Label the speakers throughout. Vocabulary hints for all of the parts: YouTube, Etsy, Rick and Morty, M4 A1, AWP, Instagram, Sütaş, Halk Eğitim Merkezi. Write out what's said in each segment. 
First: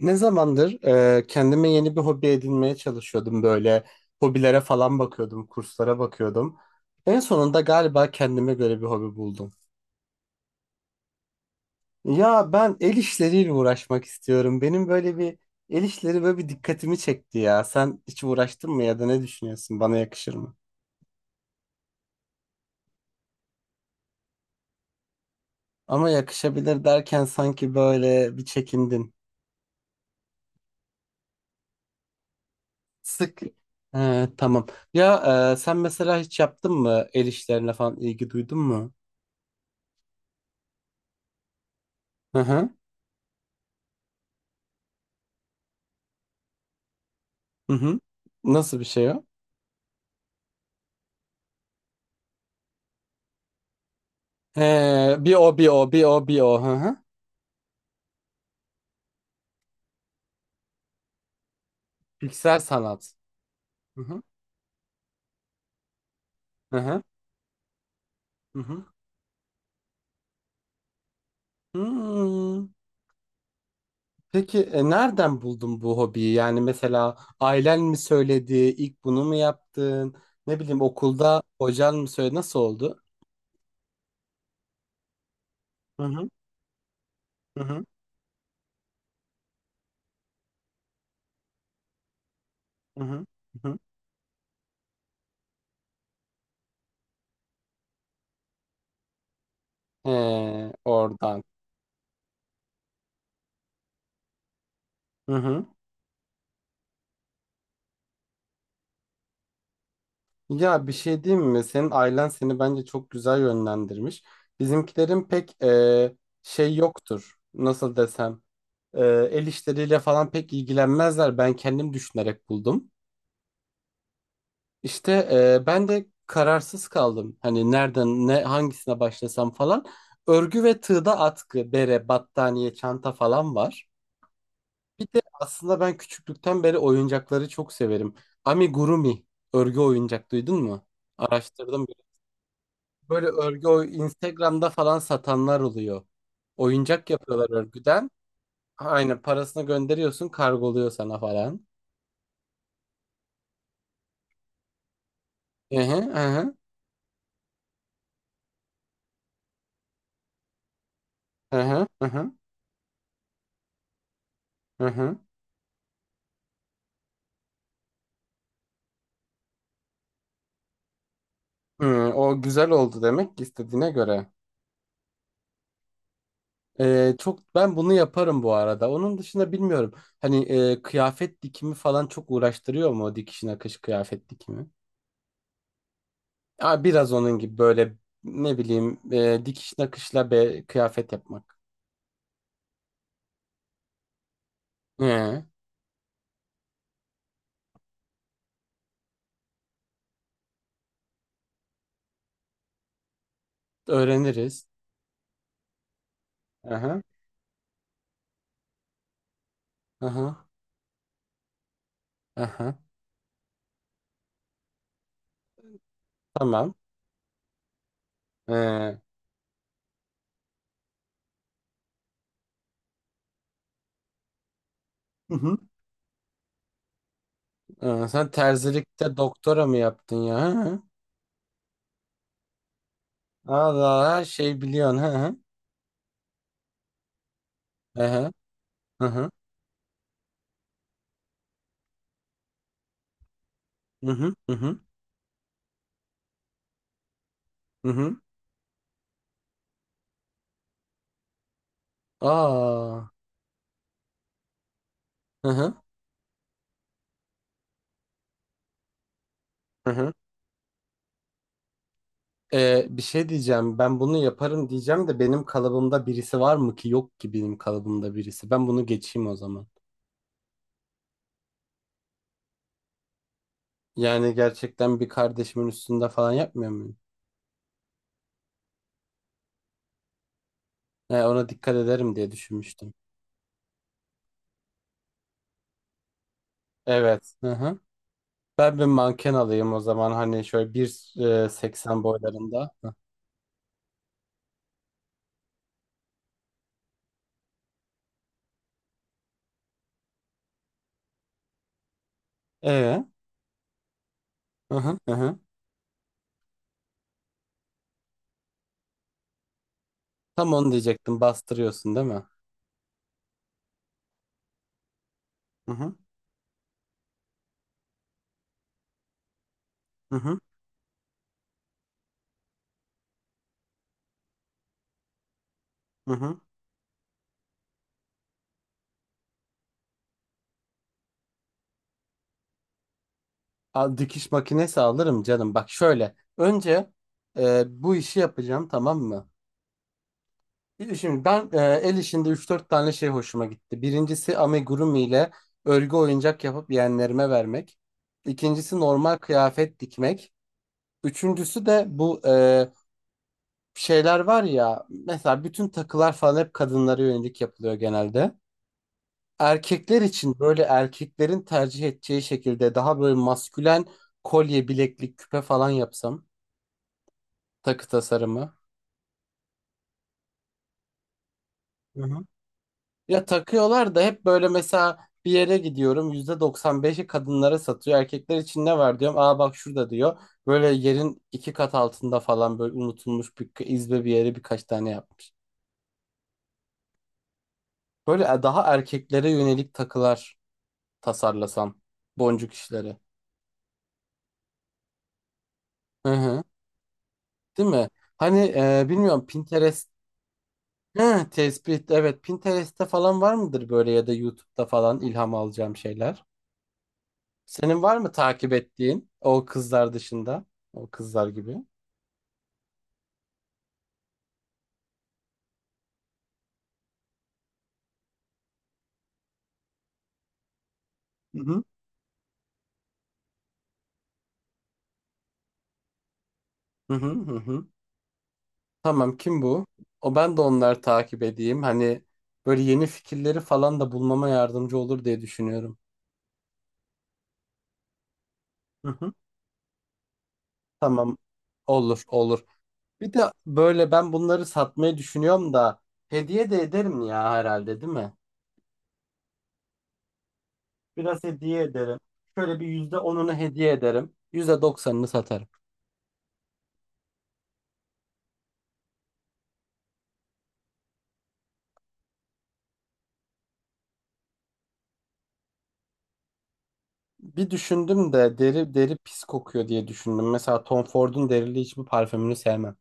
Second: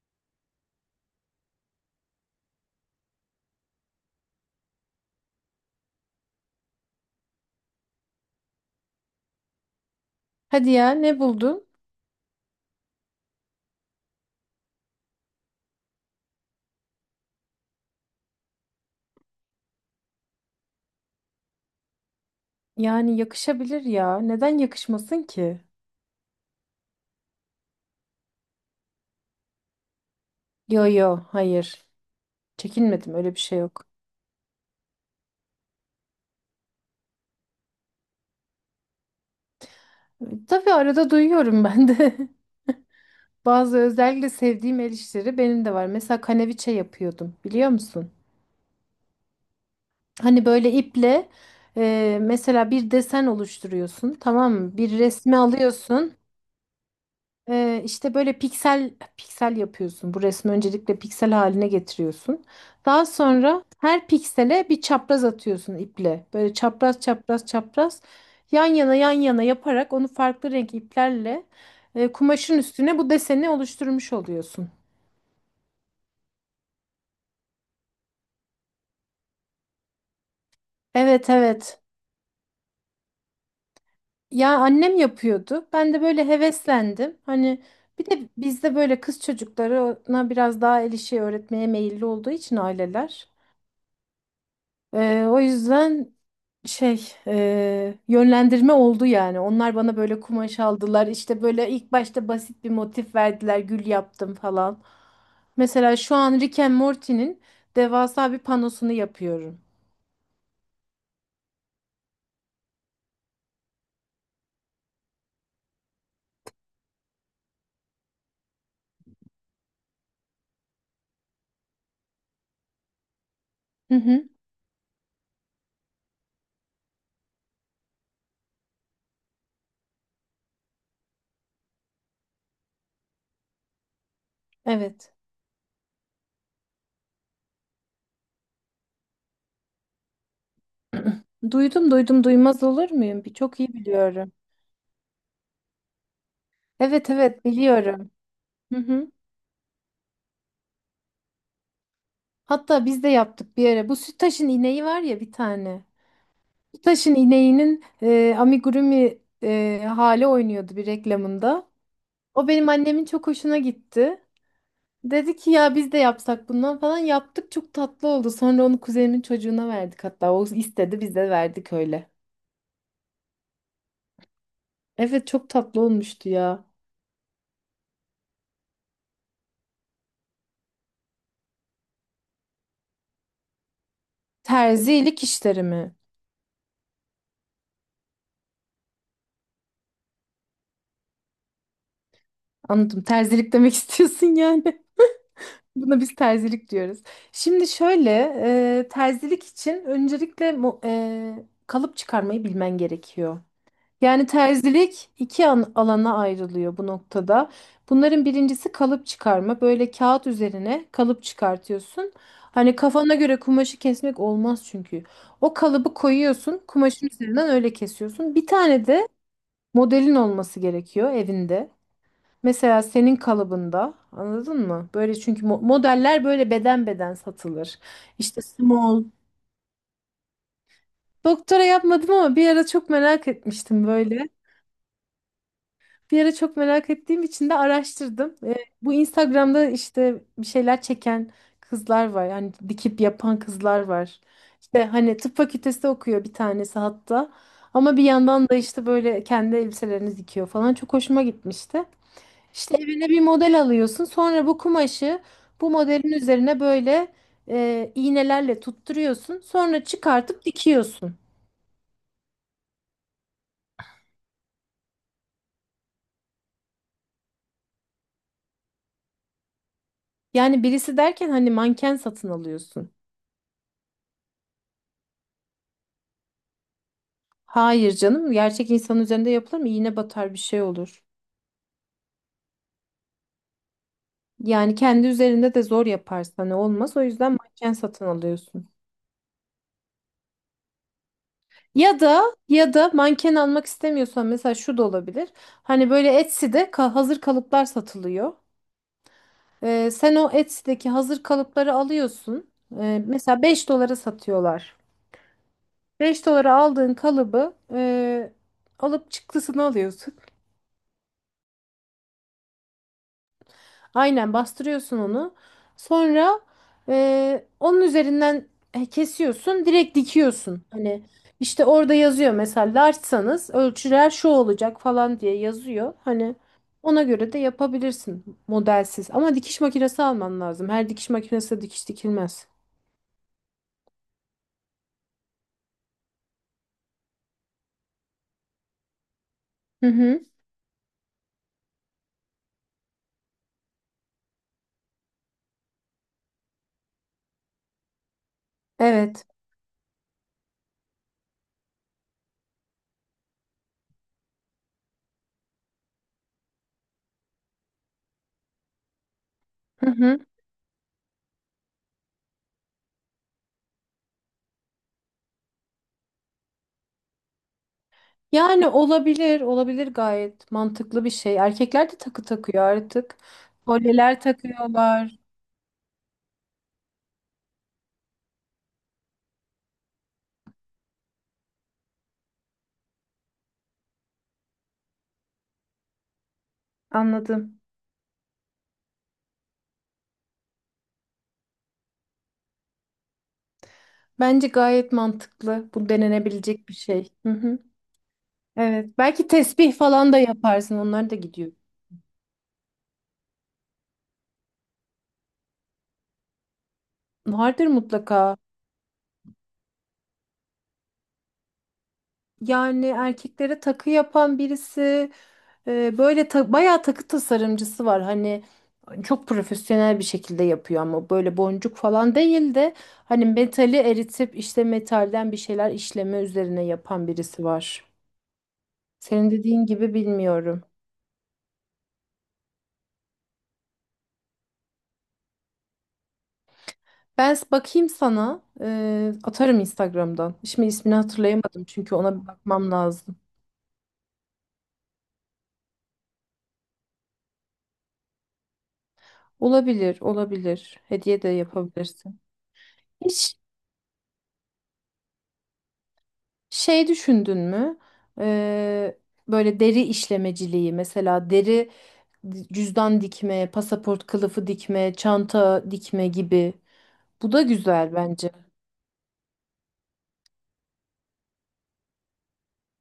Speaker 1: Ne zamandır kendime yeni bir hobi edinmeye çalışıyordum böyle. Hobilere falan bakıyordum, kurslara bakıyordum. En sonunda galiba kendime göre bir hobi buldum.
Speaker 2: Hadi ya, ne buldun?
Speaker 1: Ya ben el işleriyle uğraşmak istiyorum. Benim böyle bir el işleri böyle bir dikkatimi çekti ya. Sen hiç uğraştın mı ya da ne düşünüyorsun? Bana yakışır mı?
Speaker 2: Yani yakışabilir ya. Neden yakışmasın ki?
Speaker 1: Ama yakışabilir derken sanki böyle bir çekindin.
Speaker 2: Yo yo hayır. Çekinmedim, öyle
Speaker 1: Sık.
Speaker 2: bir şey yok.
Speaker 1: He, tamam. Ya sen mesela hiç yaptın mı el işlerine falan ilgi duydun mu?
Speaker 2: Tabii arada duyuyorum ben de.
Speaker 1: Hı hı.
Speaker 2: Bazı özellikle sevdiğim el işleri benim de var. Mesela kaneviçe yapıyordum, biliyor
Speaker 1: Hı hı.
Speaker 2: musun?
Speaker 1: Nasıl bir şey o?
Speaker 2: Hani böyle iple mesela bir desen oluşturuyorsun, tamam mı? Bir
Speaker 1: He, bir
Speaker 2: resmi
Speaker 1: o bir o bir
Speaker 2: alıyorsun.
Speaker 1: o bir o. Hı hı.
Speaker 2: İşte böyle piksel piksel yapıyorsun. Bu resmi öncelikle piksel haline getiriyorsun.
Speaker 1: Piksel
Speaker 2: Daha
Speaker 1: sanat.
Speaker 2: sonra
Speaker 1: Hı
Speaker 2: her
Speaker 1: hı.
Speaker 2: piksele bir çapraz atıyorsun iple. Böyle
Speaker 1: Hı
Speaker 2: çapraz
Speaker 1: hı.
Speaker 2: çapraz çapraz
Speaker 1: Hı
Speaker 2: yan
Speaker 1: hı.
Speaker 2: yana yan yana yaparak onu farklı renk iplerle kumaşın
Speaker 1: Hmm.
Speaker 2: üstüne bu deseni oluşturmuş
Speaker 1: Peki
Speaker 2: oluyorsun.
Speaker 1: nereden buldun bu hobiyi? Yani mesela ailen mi söyledi? İlk bunu mu yaptın? Ne bileyim
Speaker 2: Evet
Speaker 1: okulda
Speaker 2: evet.
Speaker 1: hocan mı söyledi? Nasıl oldu?
Speaker 2: Ya annem yapıyordu. Ben
Speaker 1: Hı
Speaker 2: de
Speaker 1: hı.
Speaker 2: böyle heveslendim. Hani
Speaker 1: Hı hı.
Speaker 2: bir de bizde böyle kız çocuklarına biraz daha el işi öğretmeye meyilli olduğu için
Speaker 1: Hı hı.
Speaker 2: aileler.
Speaker 1: Hı hı.
Speaker 2: O yüzden şey yönlendirme oldu yani. Onlar bana
Speaker 1: He,
Speaker 2: böyle kumaş aldılar.
Speaker 1: oradan.
Speaker 2: İşte böyle ilk başta basit bir motif verdiler. Gül yaptım falan.
Speaker 1: Hı hı.
Speaker 2: Mesela şu an Rick and Morty'nin devasa bir panosunu yapıyorum.
Speaker 1: Ya bir şey diyeyim mi? Senin ailen seni bence çok güzel yönlendirmiş. Bizimkilerin pek şey yoktur. Nasıl desem? E, El işleriyle falan pek ilgilenmezler. Ben kendim düşünerek buldum.
Speaker 2: Hı hı,
Speaker 1: İşte ben de kararsız kaldım. Hani nereden ne hangisine başlasam falan. Örgü ve tığda atkı, bere, battaniye, çanta falan var. Bir
Speaker 2: evet.
Speaker 1: de aslında ben küçüklükten beri oyuncakları çok severim. Amigurumi örgü oyuncak duydun mu? Araştırdım.
Speaker 2: Duydum duydum, duymaz olur muyum?
Speaker 1: Böyle
Speaker 2: Bir çok iyi biliyorum.
Speaker 1: Instagram'da falan satanlar oluyor. Oyuncak
Speaker 2: Evet evet,
Speaker 1: yapıyorlar örgüden.
Speaker 2: biliyorum. Hı hı.
Speaker 1: Aynen parasını gönderiyorsun, kargoluyor sana falan.
Speaker 2: Hatta biz de yaptık bir ara. Bu Sütaş'ın ineği var ya bir
Speaker 1: Hı
Speaker 2: tane.
Speaker 1: hı, hı hı.
Speaker 2: Taş'ın ineğinin amigurumi hali oynuyordu bir
Speaker 1: Hı
Speaker 2: reklamında.
Speaker 1: hı hı hı.
Speaker 2: O benim annemin çok hoşuna gitti.
Speaker 1: Hı hı.
Speaker 2: Dedi ki ya biz de yapsak bundan falan, yaptık çok tatlı oldu. Sonra onu kuzenimin çocuğuna verdik, hatta o istedi biz de verdik öyle.
Speaker 1: Hı, o güzel oldu demek ki istediğine göre.
Speaker 2: Evet, çok tatlı olmuştu ya.
Speaker 1: Çok ben bunu yaparım bu arada. Onun dışında bilmiyorum. Hani kıyafet dikimi falan çok uğraştırıyor mu o dikiş nakış kıyafet dikimi?
Speaker 2: Terzilik işleri mi?
Speaker 1: Aa, biraz onun gibi böyle ne bileyim dikiş nakışla kıyafet yapmak.
Speaker 2: Anladım, terzilik demek istiyorsun yani.
Speaker 1: Hı,
Speaker 2: Buna biz terzilik diyoruz. Şimdi şöyle terzilik için öncelikle kalıp çıkarmayı bilmen gerekiyor. Yani
Speaker 1: öğreniriz.
Speaker 2: terzilik iki alana
Speaker 1: Hı
Speaker 2: ayrılıyor bu
Speaker 1: hı
Speaker 2: noktada. Bunların birincisi kalıp çıkarma. Böyle kağıt
Speaker 1: hı.
Speaker 2: üzerine kalıp çıkartıyorsun. Hani kafana göre kumaşı kesmek olmaz çünkü. O kalıbı koyuyorsun,
Speaker 1: Tamam.
Speaker 2: kumaşın üzerinden öyle kesiyorsun. Bir tane
Speaker 1: Hı
Speaker 2: de modelin olması gerekiyor evinde. Mesela senin kalıbında, anladın mı? Böyle, çünkü
Speaker 1: hı.
Speaker 2: modeller böyle beden beden satılır.
Speaker 1: Tamam. Sen
Speaker 2: İşte small.
Speaker 1: terzilikte doktora mı yaptın ya? Hı hı.
Speaker 2: Doktora yapmadım ama bir ara çok merak etmiştim
Speaker 1: Allah her
Speaker 2: böyle.
Speaker 1: şey biliyorsun. Hı hı.
Speaker 2: Bir ara çok merak ettiğim için de
Speaker 1: Hı hı.
Speaker 2: araştırdım. Bu
Speaker 1: Hı hı.
Speaker 2: Instagram'da işte bir şeyler çeken kızlar var. Yani dikip yapan kızlar
Speaker 1: Hı
Speaker 2: var.
Speaker 1: hı hı hı
Speaker 2: İşte hani tıp fakültesi okuyor bir tanesi hatta.
Speaker 1: hı
Speaker 2: Ama bir
Speaker 1: hı.
Speaker 2: yandan da işte böyle kendi elbiselerini dikiyor falan. Çok hoşuma gitmişti. İşte evine
Speaker 1: Aa.
Speaker 2: bir model alıyorsun. Sonra bu kumaşı
Speaker 1: Hı
Speaker 2: bu
Speaker 1: hı
Speaker 2: modelin üzerine böyle iğnelerle tutturuyorsun. Sonra
Speaker 1: hı hı.
Speaker 2: çıkartıp dikiyorsun.
Speaker 1: Bir şey diyeceğim. Ben bunu yaparım diyeceğim de benim kalıbımda birisi var mı ki? Yok ki benim kalıbımda birisi. Ben bunu geçeyim o zaman.
Speaker 2: Yani birisi derken hani manken satın alıyorsun.
Speaker 1: Yani gerçekten bir kardeşimin üstünde falan yapmıyor muyum?
Speaker 2: Hayır canım, gerçek insan üzerinde yapılır mı? İğne batar, bir şey olur.
Speaker 1: He, ona dikkat ederim diye düşünmüştüm.
Speaker 2: Yani kendi üzerinde de zor yaparsan ne olmaz. O yüzden
Speaker 1: Evet. Hı
Speaker 2: manken
Speaker 1: hı.
Speaker 2: satın alıyorsun.
Speaker 1: Ben bir manken alayım o zaman hani şöyle
Speaker 2: Ya
Speaker 1: 1,80
Speaker 2: da
Speaker 1: boylarında.
Speaker 2: ya da manken almak istemiyorsan mesela şu da olabilir. Hani böyle Etsy'de hazır kalıplar satılıyor. Sen o Etsy'deki hazır kalıpları alıyorsun. Ee,
Speaker 1: Ee,
Speaker 2: mesela 5 dolara satıyorlar.
Speaker 1: hı hı hı hı.
Speaker 2: 5 dolara aldığın kalıbı alıp çıktısını alıyorsun.
Speaker 1: Tam onu diyecektim. Bastırıyorsun değil mi?
Speaker 2: Aynen bastırıyorsun onu.
Speaker 1: Hı hı
Speaker 2: Sonra onun üzerinden kesiyorsun, direkt
Speaker 1: hı hı.
Speaker 2: dikiyorsun. Hani işte orada yazıyor mesela larçsanız ölçüler şu olacak falan diye yazıyor.
Speaker 1: Hı
Speaker 2: Hani
Speaker 1: hı.
Speaker 2: ona göre de yapabilirsin modelsiz. Ama dikiş makinesi alman lazım. Her dikiş makinesi de dikiş dikilmez.
Speaker 1: Al, dikiş makinesi alırım canım. Bak şöyle. Önce bu işi yapacağım tamam mı?
Speaker 2: Hı hı.
Speaker 1: Şimdi ben el işinde üç dört tane şey hoşuma gitti. Birincisi amigurumi ile örgü oyuncak yapıp yeğenlerime vermek. İkincisi normal
Speaker 2: Evet.
Speaker 1: kıyafet dikmek. Üçüncüsü de bu şeyler var ya. Mesela bütün takılar falan hep kadınlara yönelik yapılıyor genelde.
Speaker 2: Hı
Speaker 1: Erkekler
Speaker 2: hı.
Speaker 1: için böyle erkeklerin tercih edeceği şekilde daha böyle maskülen kolye, bileklik, küpe falan yapsam. Takı tasarımı.
Speaker 2: Yani olabilir, olabilir, gayet mantıklı bir şey. Erkekler de
Speaker 1: Hı hı.
Speaker 2: takı takıyor artık.
Speaker 1: Ya takıyorlar da
Speaker 2: Kolyeler
Speaker 1: hep böyle mesela
Speaker 2: takıyorlar.
Speaker 1: bir yere gidiyorum %95'i kadınlara satıyor. Erkekler için ne var diyorum. Aa bak şurada diyor. Böyle yerin iki kat altında falan böyle unutulmuş bir izbe bir yere birkaç tane yapmış.
Speaker 2: Anladım.
Speaker 1: Böyle daha erkeklere yönelik takılar tasarlasam. Boncuk işleri.
Speaker 2: Bence gayet mantıklı. Bu
Speaker 1: Hı hı.
Speaker 2: denenebilecek bir şey. Hı hı.
Speaker 1: Değil mi? Hani
Speaker 2: Evet.
Speaker 1: bilmiyorum
Speaker 2: Belki tesbih
Speaker 1: Pinterest.
Speaker 2: falan da yaparsın. Onlar da
Speaker 1: Hı,
Speaker 2: gidiyor.
Speaker 1: tespit evet Pinterest'te falan var mıdır böyle ya da YouTube'da falan ilham alacağım şeyler?
Speaker 2: Vardır
Speaker 1: Senin var mı
Speaker 2: mutlaka.
Speaker 1: takip ettiğin o kızlar dışında? O kızlar gibi.
Speaker 2: Yani erkeklere takı yapan birisi, böyle bayağı takı tasarımcısı var. Hani çok profesyonel bir şekilde yapıyor ama böyle
Speaker 1: Hı hı.
Speaker 2: boncuk falan değil de hani metali eritip işte metalden bir şeyler işleme üzerine
Speaker 1: Hı hı
Speaker 2: yapan
Speaker 1: hı.
Speaker 2: birisi
Speaker 1: Hı.
Speaker 2: var.
Speaker 1: Tamam
Speaker 2: Senin
Speaker 1: kim bu?
Speaker 2: dediğin gibi,
Speaker 1: O ben de
Speaker 2: bilmiyorum.
Speaker 1: onları takip edeyim. Hani böyle yeni fikirleri falan da bulmama yardımcı olur diye düşünüyorum.
Speaker 2: Ben bakayım sana.
Speaker 1: Hı hı.
Speaker 2: Atarım Instagram'dan. Şimdi ismini
Speaker 1: Tamam,
Speaker 2: hatırlayamadım çünkü
Speaker 1: olur
Speaker 2: ona bir
Speaker 1: olur.
Speaker 2: bakmam
Speaker 1: Bir
Speaker 2: lazım.
Speaker 1: de böyle ben bunları satmayı düşünüyorum da hediye de ederim ya herhalde değil mi?
Speaker 2: Olabilir, olabilir. Hediye
Speaker 1: Biraz
Speaker 2: de
Speaker 1: hediye ederim.
Speaker 2: yapabilirsin.
Speaker 1: Şöyle bir yüzde onunu
Speaker 2: Hiç
Speaker 1: hediye ederim. Yüzde doksanını satarım.
Speaker 2: şey düşündün mü? Ee, böyle deri işlemeciliği, mesela deri cüzdan dikme, pasaport kılıfı dikme, çanta dikme gibi. Bu da
Speaker 1: Bir
Speaker 2: güzel
Speaker 1: düşündüm
Speaker 2: bence.
Speaker 1: de deri deri pis kokuyor diye düşündüm. Mesela Tom Ford'un derili hiçbir parfümünü sevmem.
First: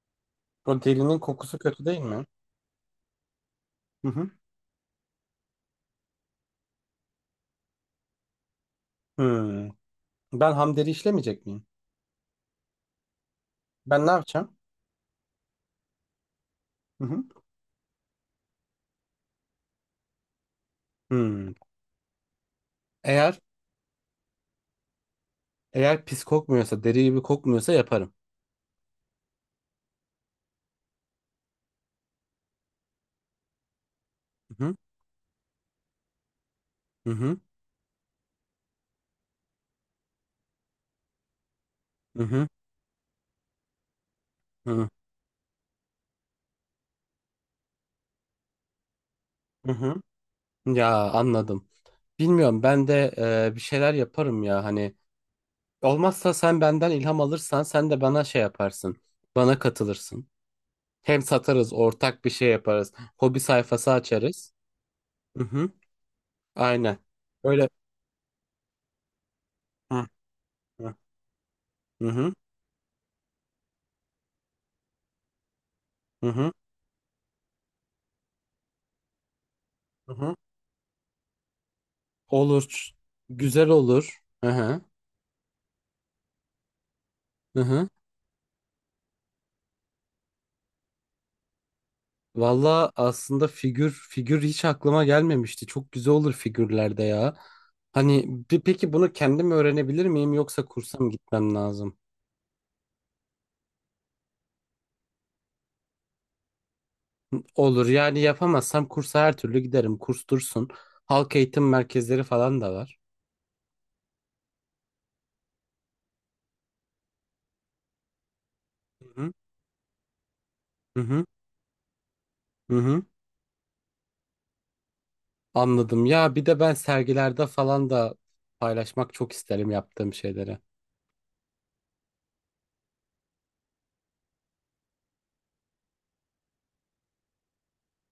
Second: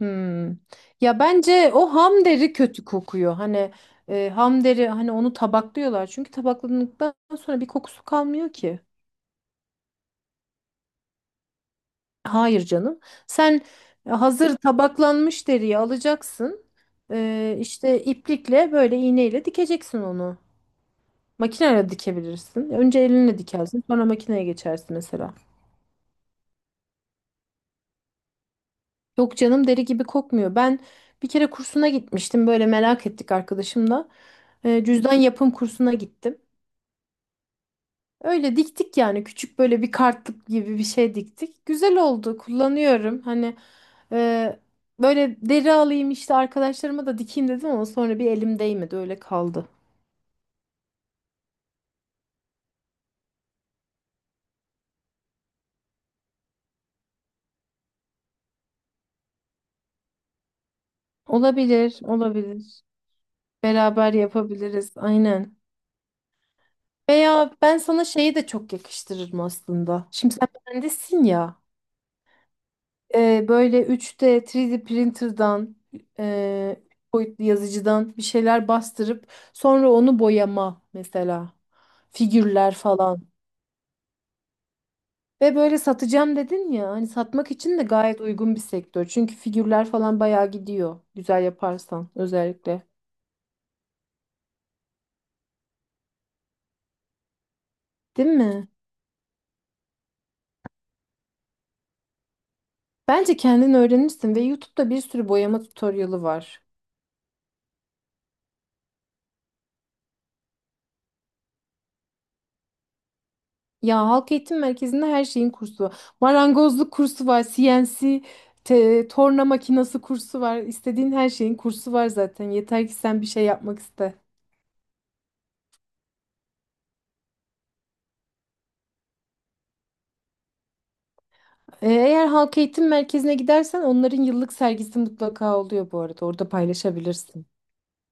Speaker 2: Hmm.
Speaker 1: O derinin
Speaker 2: Ya
Speaker 1: kokusu
Speaker 2: bence
Speaker 1: kötü
Speaker 2: o
Speaker 1: değil mi?
Speaker 2: ham deri kötü kokuyor. Hani
Speaker 1: Hı hı.
Speaker 2: ham deri, hani onu tabaklıyorlar. Çünkü tabakladıktan sonra bir kokusu kalmıyor ki.
Speaker 1: Hmm. Ben ham deri işlemeyecek miyim?
Speaker 2: Hayır canım. Sen
Speaker 1: Ben ne yapacağım?
Speaker 2: hazır tabaklanmış deriyi alacaksın.
Speaker 1: Hı hı.
Speaker 2: E, işte iplikle böyle iğneyle dikeceksin onu.
Speaker 1: Hmm.
Speaker 2: Makineyle dikebilirsin. Önce
Speaker 1: Eğer
Speaker 2: elinle dikersin, sonra makineye geçersin mesela.
Speaker 1: eğer pis kokmuyorsa, deri gibi kokmuyorsa yaparım.
Speaker 2: Yok canım, deri gibi kokmuyor. Ben bir kere kursuna gitmiştim. Böyle merak ettik arkadaşımla.
Speaker 1: Hı hı.
Speaker 2: Cüzdan yapım kursuna gittim.
Speaker 1: Hı hı.
Speaker 2: Öyle diktik yani, küçük böyle bir kartlık gibi bir şey diktik. Güzel
Speaker 1: Hı
Speaker 2: oldu,
Speaker 1: hı.
Speaker 2: kullanıyorum. Hani e,
Speaker 1: Hı
Speaker 2: böyle deri alayım işte arkadaşlarıma da dikeyim dedim, ama sonra bir elim değmedi öyle kaldı.
Speaker 1: hı. Hı. Ya anladım. Bilmiyorum ben de bir şeyler yaparım ya hani olmazsa sen benden ilham alırsan sen de bana şey yaparsın. Bana katılırsın. Hem satarız,
Speaker 2: Olabilir,
Speaker 1: ortak bir şey
Speaker 2: olabilir.
Speaker 1: yaparız. Hobi sayfası
Speaker 2: Beraber
Speaker 1: açarız.
Speaker 2: yapabiliriz,
Speaker 1: Hı
Speaker 2: aynen.
Speaker 1: hı. Aynen.
Speaker 2: Veya
Speaker 1: Öyle.
Speaker 2: ben sana şeyi de çok yakıştırırım
Speaker 1: Hı
Speaker 2: aslında. Şimdi sen
Speaker 1: hı.
Speaker 2: mühendissin ya.
Speaker 1: Hı hı.
Speaker 2: Böyle 3D printer'dan
Speaker 1: Hı hı.
Speaker 2: e, boyutlu yazıcıdan bir şeyler bastırıp sonra
Speaker 1: Hı
Speaker 2: onu
Speaker 1: hı.
Speaker 2: boyama, mesela figürler
Speaker 1: Olur.
Speaker 2: falan.
Speaker 1: Güzel olur. Hı hı.
Speaker 2: Ve böyle satacağım dedin ya, hani satmak
Speaker 1: Hı
Speaker 2: için de
Speaker 1: hı.
Speaker 2: gayet uygun bir sektör. Çünkü figürler falan bayağı gidiyor, güzel yaparsan özellikle.
Speaker 1: Valla aslında figür figür hiç aklıma gelmemişti. Çok güzel olur figürlerde ya. Hani
Speaker 2: Değil mi?
Speaker 1: peki bunu kendim öğrenebilir miyim yoksa kursa mı gitmem lazım?
Speaker 2: Bence kendin öğrenirsin ve YouTube'da bir sürü boyama tutorialı var.
Speaker 1: Olur, yani yapamazsam kursa her türlü giderim. Kurs dursun. Halk eğitim merkezleri falan da var.
Speaker 2: Ya Halk Eğitim Merkezi'nde her şeyin kursu var. Marangozluk kursu var, CNC,
Speaker 1: Hı hı.
Speaker 2: torna makinası kursu var.
Speaker 1: Hı
Speaker 2: İstediğin
Speaker 1: hı.
Speaker 2: her şeyin kursu var zaten.
Speaker 1: Hı
Speaker 2: Yeter ki
Speaker 1: hı.
Speaker 2: sen bir şey yapmak iste.
Speaker 1: Anladım. Ya bir de ben sergilerde falan da paylaşmak çok isterim yaptığım şeyleri.
Speaker 2: Eğer Halk Eğitim Merkezi'ne gidersen onların yıllık sergisi mutlaka oluyor bu arada. Orada paylaşabilirsin.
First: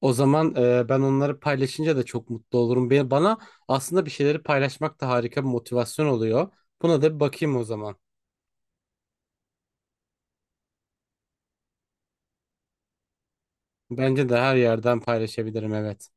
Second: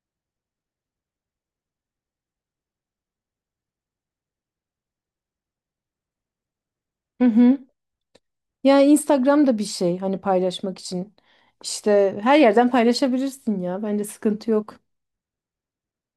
Speaker 1: O zaman ben onları paylaşınca da çok mutlu olurum. Bana aslında bir şeyleri paylaşmak da harika bir motivasyon oluyor. Buna da bir
Speaker 2: Hı
Speaker 1: bakayım
Speaker 2: hı.
Speaker 1: o zaman.
Speaker 2: Ya Instagram da bir şey, hani paylaşmak için. İşte her yerden paylaşabilirsin ya. Bence
Speaker 1: Bence de
Speaker 2: sıkıntı
Speaker 1: her
Speaker 2: yok.
Speaker 1: yerden paylaşabilirim, evet.